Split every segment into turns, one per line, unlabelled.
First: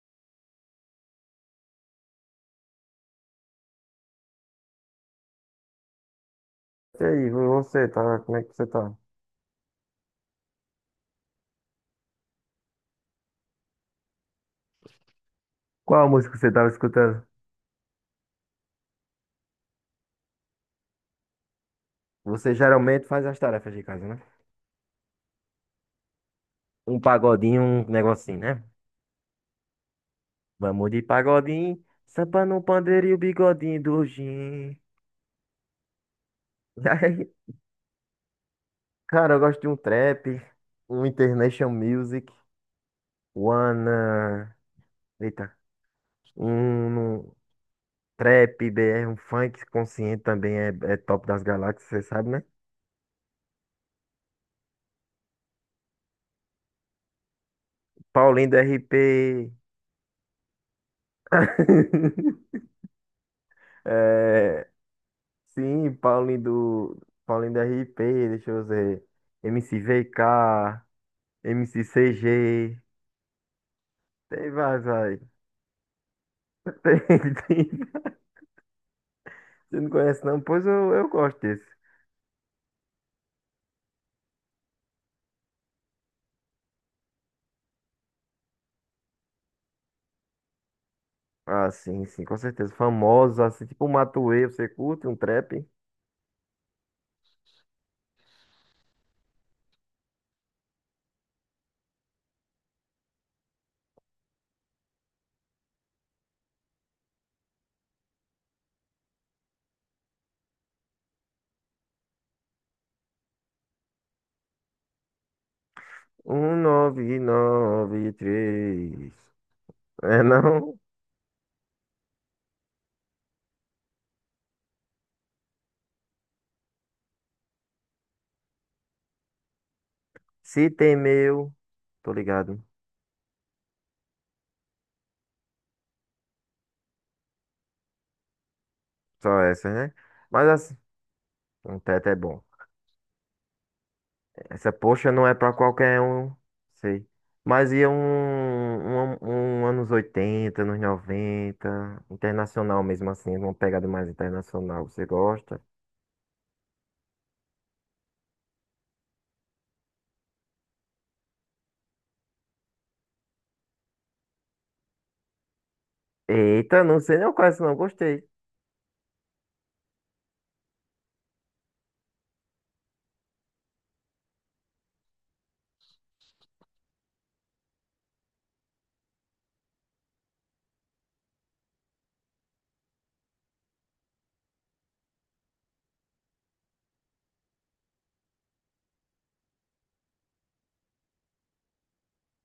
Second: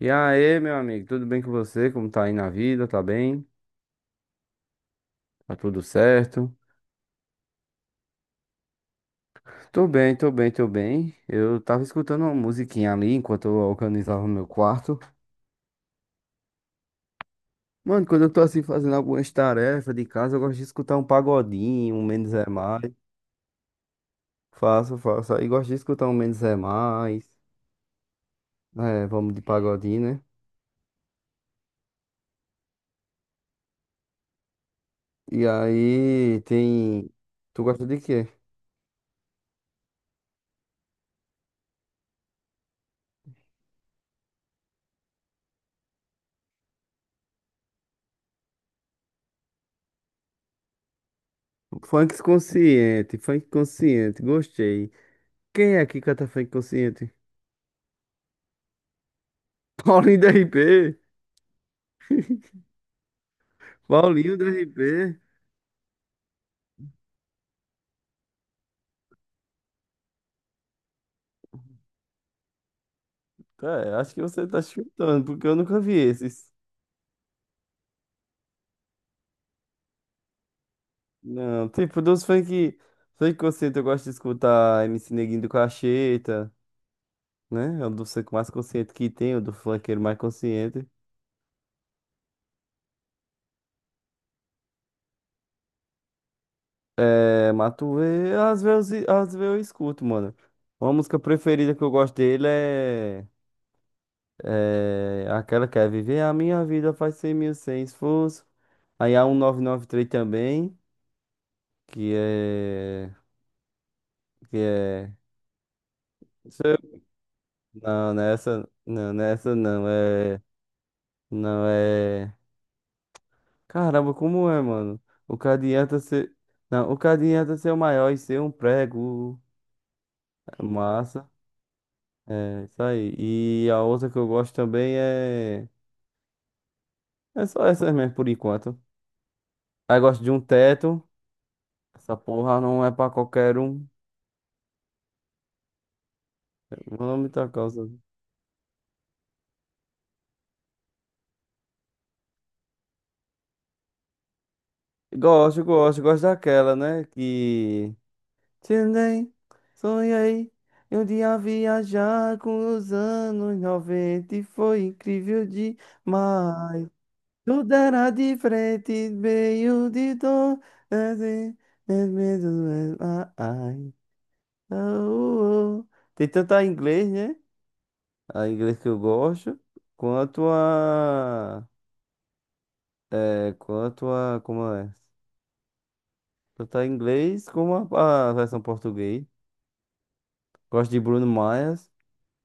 E aí, meu amigo, tudo bem com você? Como tá aí na vida? Tá bem? Tá tudo certo?
E aí, você tá? Como é que você tá?
Tô bem, tô bem, tô bem. Eu tava escutando uma musiquinha ali enquanto eu organizava meu quarto.
Qual música você estava escutando?
Mano, quando eu tô assim fazendo algumas tarefas de casa, eu gosto de escutar um pagodinho, um Menos é
Você
Mais.
geralmente faz as tarefas de casa, né?
Faço, faço. Aí gosto de escutar um Menos é
Um
Mais.
pagodinho, um negocinho, né?
É, vamos de pagodinho, né?
Vamos de pagodinho, sampa no pandeiro e o bigodinho do Jim.
E aí
E
tem.
aí,
Tu gosta de quê?
cara, eu gosto de um trap, um international music, one, eita, um trap, BR, um funk consciente também é top das galáxias, você sabe, né?
Funk consciente, gostei. Quem é que canta funk consciente?
Paulinho do RP.
Paulinho do RP. Paulinho do
É,
RP.
sim, Paulinho do. Paulinho do RP, deixa eu ver. MC VK, MC CG.
Cara, acho que você
Tem
tá
vários aí.
chutando, porque eu nunca vi esses.
Tem, tem. Você não conhece não? Pois eu gosto desse.
Não, tipo, funk consciente eu gosto de escutar MC Neguinho do Cacheta, né? É o do funk mais consciente que tem, o do funkeiro mais consciente.
Ah, sim, sim, com certeza. Famosos, assim, tipo o Matuê, você curte um trap?
É, Matuê, às vezes eu escuto, mano. Uma música preferida que eu gosto dele é aquela que é Viver a Minha Vida faz 100 mil sem esforço. Aí a 1993 também, que é. que é.
Um
Isso eu-
nove nove
Não, nessa.
três.
Não, nessa não.
É
É.
não?
Não é. Caramba, como é, mano? O que adianta ser. Não, o que adianta ser o maior e ser um prego. É
Se tem
Massa.
meu. Tô ligado.
É, isso aí. E a outra que eu gosto também é. É só essas mesmo, por enquanto.
Só essa, né?
Aí gosto de um
Mas assim,
teto.
um teto é
Essa
bom.
porra não é pra qualquer um.
Essa poxa não é pra qualquer um, sei.
Vamos tá
Mas
causa.
ia um anos 80 anos 90 internacional mesmo assim, uma pegada mais internacional, você gosta?
Gosto, gosto, gosto daquela, né? Que. Tendei, sonhei. Eu um dia viajar com os anos 90 e foi incrível
Eita,
demais.
não sei, não conheço,
Tudo
não,
era
gostei.
diferente, meio de dor. É, é, é, medo, é, ah, ai, ah. Tem tanto a inglês, né? A inglês que eu gosto, quanto a. É, quanto a. Como é? Tanto a inglês como a versão português. Gosto de Bruno Mars.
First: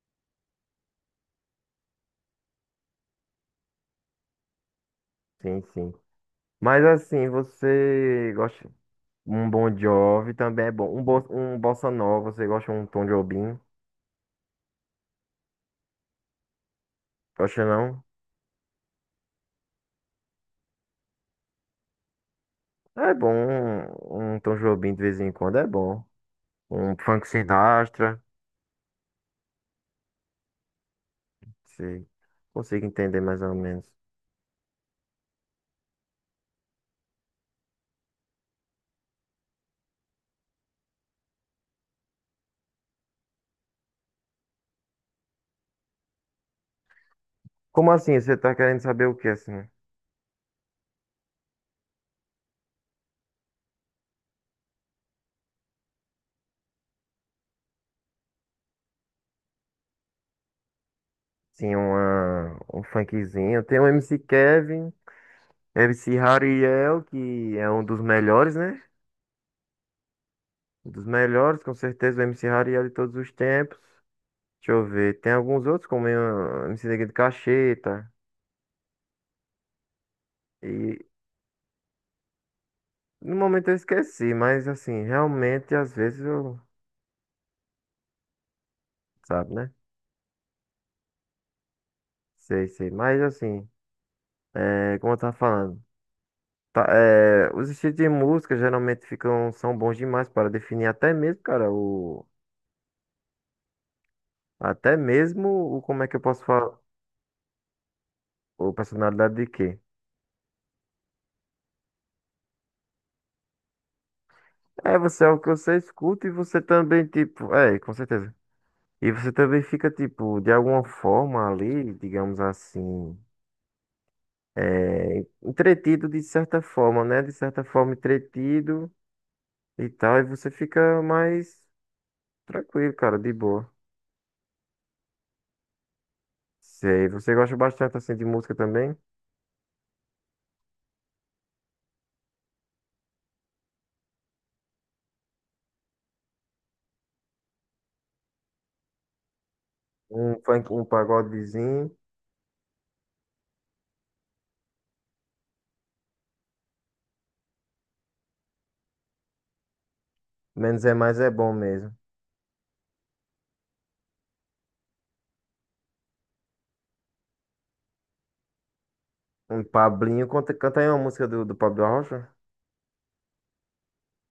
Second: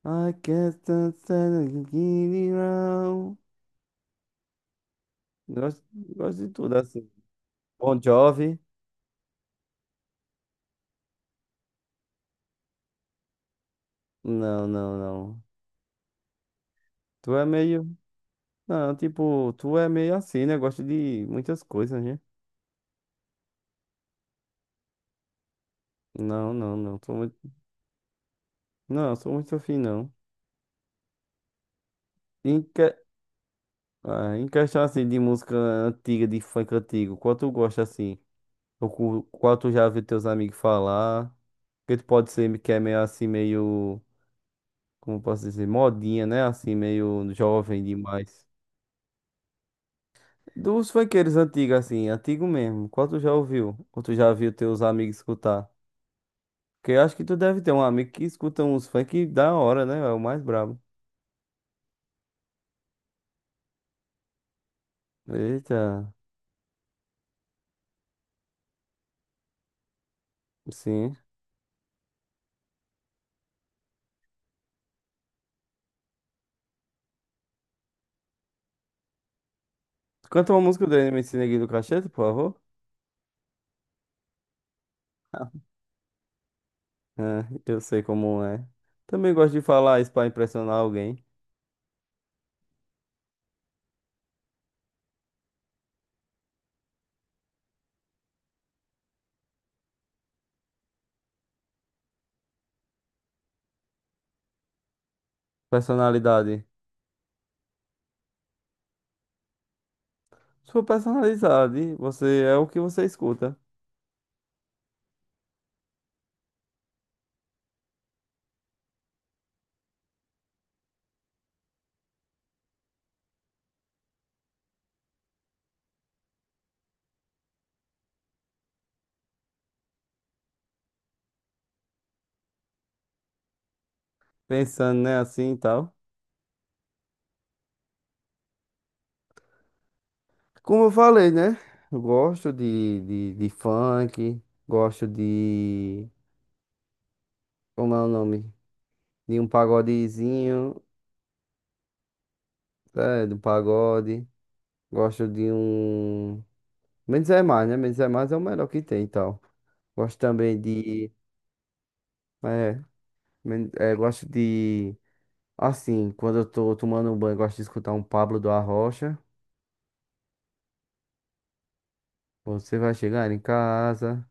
I can't stand it around.
Sim,
Gosto,
sim.
gosto de tudo,
Mas
assim.
assim,
Bon
você
Jovi?
gosta um Bon Jovi também é bom. Um, bo, um Bossa Nova, você gosta um Tom Jobim?
Não, não, não. Tu é
Gosta
meio.
não?
Não, tipo, tu é meio assim, né? Gosta de muitas coisas, né?
É bom, um Tom Jobim de vez em quando é bom.
Não, não,
Um
não. Sou
Frank
muito...
Sinatra,
Não, sou muito afim, não.
se
Em,
consigo
que...
entender mais ou menos.
Ah, em questão, assim, de música antiga, de funk antigo, qual tu gosta, assim? Ou qual tu já viu teus amigos falar? Que tu pode ser que é meio assim, meio. Como eu posso dizer? Modinha, né? Assim, meio jovem
Como assim? Você
demais.
tá querendo saber o que, assim?
Dos funkeiros antigos, assim, antigo mesmo. Qual tu já ouviu? Ou tu já viu teus amigos escutar? Porque eu acho que tu deve ter um amigo que escuta uns funk da hora, né? É o mais brabo.
Sim, uma, um funkzinho. Tem o MC Kevin,
Eita,
MC Hariel, que é um dos melhores, né? Um dos
sim.
melhores, com certeza, o MC Hariel de todos os tempos. Deixa eu ver. Tem alguns outros, como o MC Neguinho de Cacheta.
Canta uma música do
E
MC Neguinho do Cachete, por favor.
no momento eu esqueci, mas assim, realmente, às vezes eu.
É, eu sei como é. Também gosto
Sabe,
de
né?
falar isso pra impressionar alguém.
Sei, sei. Mas assim, é, como eu tava falando. Tá, é, os estilos de música geralmente ficam, são bons demais para definir até mesmo, cara, o, até mesmo o como é que eu posso
Personalidade.
falar, o personalidade de quê?
Sua personalidade, você é o que você escuta.
É, você é o que você escuta e você também, tipo, é, com certeza. E você também fica, tipo, de alguma forma ali, digamos assim, é, entretido de certa forma, né? De certa forma entretido e tal, e você fica mais tranquilo, cara, de boa.
Pensando, né, assim e tal.
Sei, você gosta bastante, assim, de música também?
Como eu falei, né? Eu gosto de funk, gosto de. Como é o nome? De um
Um funk,
pagodezinho,
um pagodezinho.
é, do pagode. Gosto de um. Menos é mais, né? Menos é mais é o melhor que tem e tal. Gosto também
Menos é
de.
mais é bom mesmo.
É, gosto de. Assim, quando eu tô tomando um banho, gosto de escutar um Pablo do Arrocha.
Um Pablinho. Canta, canta aí uma música do Pablo Rocha.
Você vai chegar em casa,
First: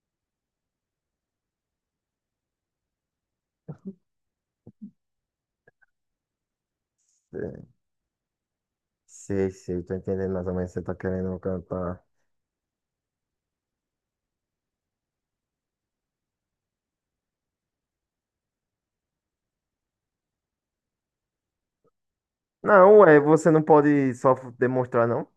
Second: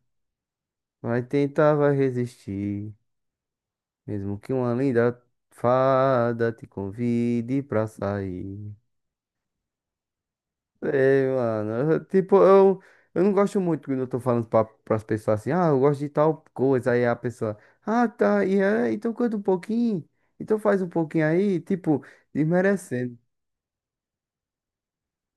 vai tentar, vai resistir. Mesmo que uma linda fada te
É,
convide pra sair.
sei, sei, tô entendendo mais ou menos o que você tá
Sei,
querendo
mano.
cantar.
Tipo, eu não gosto muito quando eu tô falando pras pessoas assim, ah, eu gosto de tal coisa. Aí a pessoa, ah, tá, e é, então canta um pouquinho. Então faz um pouquinho aí, tipo,
Não,
desmerecendo.
ué, você não pode só f- demonstrar, não?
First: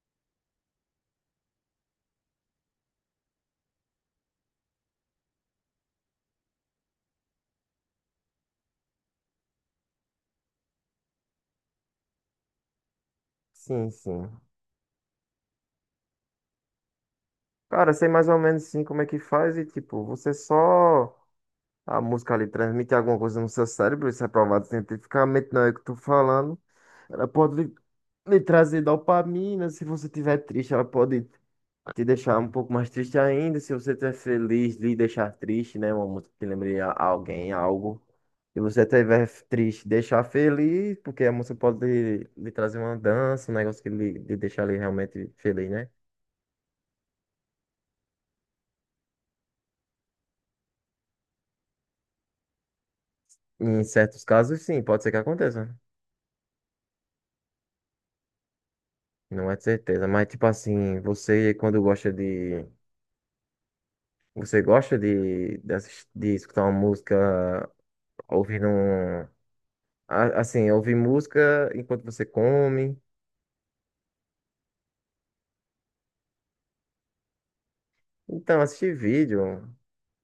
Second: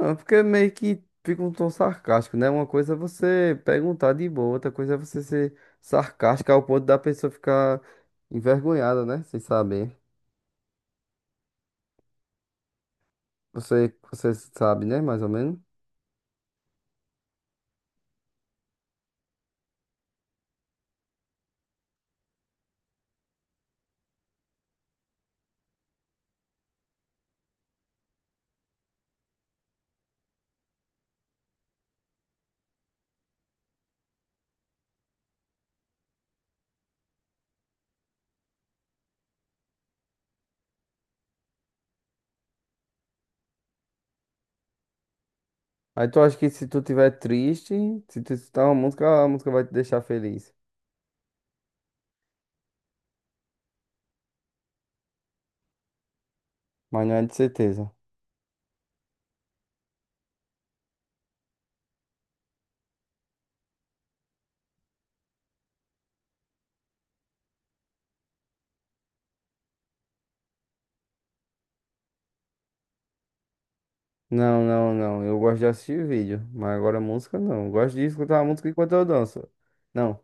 Ah, porque meio que fica um tom sarcástico, né? Uma coisa é você perguntar de boa, outra coisa é você ser sarcástica ao ponto da pessoa ficar envergonhada, né? Sem saber.
Sim,
Você
sim.
sabe, né? Mais ou menos.
Cara, sei mais ou menos sim como é que faz e, tipo, você só. A música ali transmite alguma coisa no seu cérebro, isso é provado cientificamente, não é o que eu tô falando. Ela pode lhe trazer dopamina, se você tiver triste, ela pode te deixar um pouco mais triste ainda. Se você estiver feliz, lhe deixar triste, né? Uma música que lembre a- alguém, algo. Se você estiver triste, deixar feliz, porque a música pode lhe trazer uma dança, um negócio que lhe deixar ali realmente feliz, né?
Aí tu acha que se tu tiver triste, se tu escutar uma música, a música vai te deixar feliz.
Em certos casos, sim, pode ser que aconteça.
Mas não é de certeza.
Não é de certeza, mas tipo assim, você quando gosta de. Você gosta assis- de escutar uma música ouvindo um. A- Assim, ouvir música enquanto você come.
Não, não, não. Eu gosto de assistir vídeo, mas agora música não. Eu gosto de escutar a
Então,
música enquanto
assistir
eu danço.
vídeo.
Não.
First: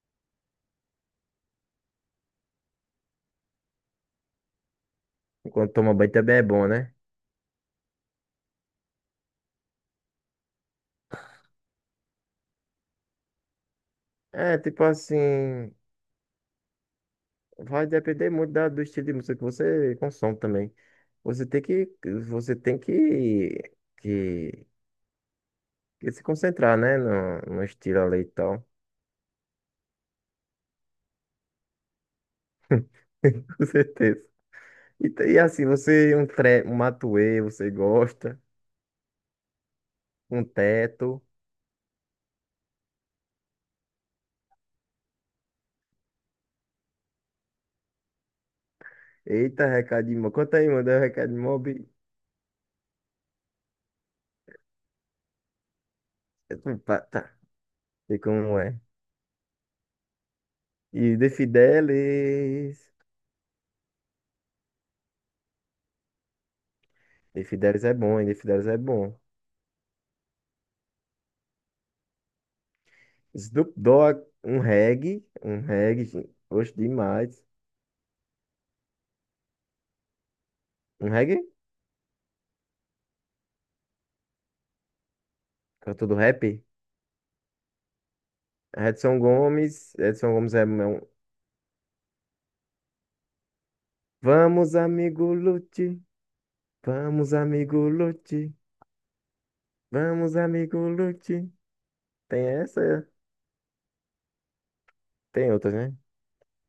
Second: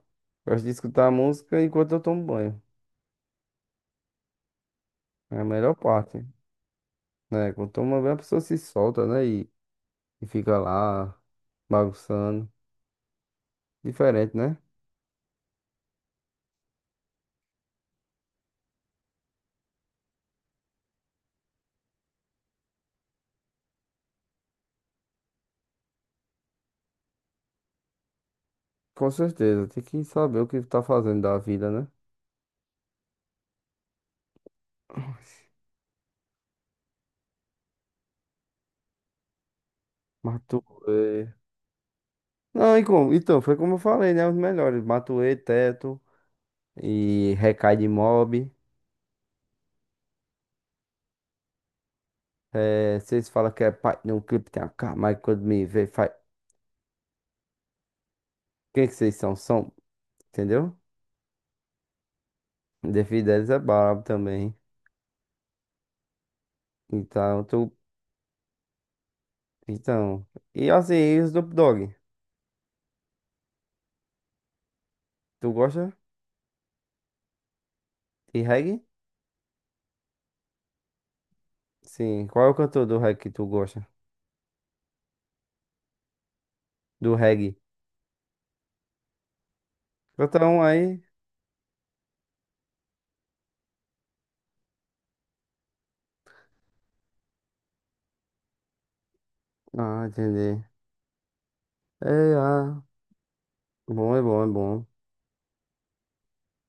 Gosto de escutar a música enquanto eu tomo banho. É a
Enquanto
melhor
toma banho
parte,
também é bom, né?
né? Quando toma banho, a pessoa se solta, né? E fica lá bagunçando. Diferente, né?
É, tipo assim, vai depender muito da- do estilo de música que você consome também. Você tem você tem que, que, que se concentrar, né? no estilo ali e tal.
Com certeza. Tem que saber o que tá fazendo da vida, né?
Com certeza. E, t- e assim, você, um, tre, um matuê, você gosta,
Mas
um
tu,
teto.
é, Não, então, foi como eu falei, né? Os melhores. Matuê, Teto e Recai de Mob.
Eita, recado de mob. Conta aí, manda um recado de mob.
É, vocês falam que é pai de um clipe, tem a cara, quando me vê, faz.
Tá, tá. Sei como é.
Quem que vocês são? São, entendeu?
E De Fidelis.
The Fidelis é brabo também. Então,
De
tu.
Fidelis é bom, hein? De Fidelis é bom.
Então. E assim, e o Snoop Dogg?
Snoop Dogg, um reggae,
Tu gosta
gen- oxe, demais.
de reggae?
Um reggae?
Sim. Qual é o cantor do reggae que tu gosta?
Cantor do rap?
Do reggae.
Edson Gomes, Edson
Canta
Gomes
um
é
aí.
meu. Vamos, amigo Lute, vamos, amigo Lute,
Ah,
vamos,
entendi.
amigo Lute.
É,
Tem
ah.
essa,
Bom, é bom, é bom.
tem outras, né?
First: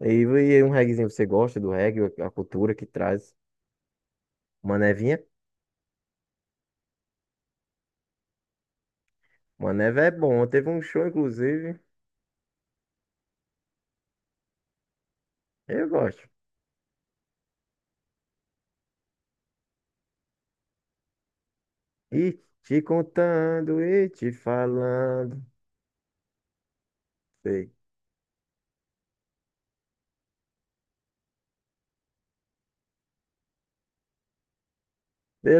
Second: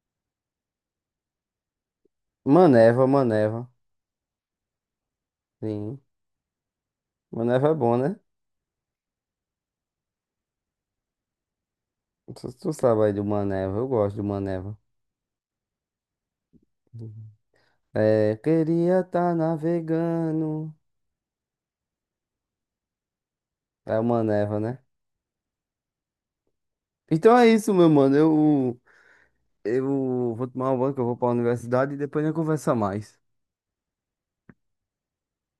E um reggaezinho, você gosta do reggae, a cultura que
Maneva,
traz?
Maneva.
Manevinha?
Sim. Maneva é bom, né?
Maneva é bom, teve um show, inclusive,
Tu sabe aí de uma Maneva, eu gosto do Maneva.
eu gosto.
É, queria tá navegando.
E te contando
É
e
uma
te
Maneva, né?
falando.
Então é
Sei.
isso, meu mano. Eu vou tomar um banho que eu vou pra universidade e depois a gente conversa mais.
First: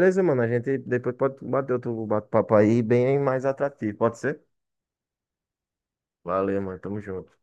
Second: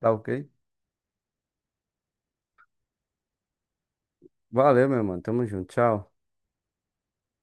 Tá ok?
mano. A gente depois pode bater outro bate-papo aí bem mais atrativo. Pode ser?
Valeu, meu mano. Tamo junto. Tchau.
Valeu, mano. Tamo junto.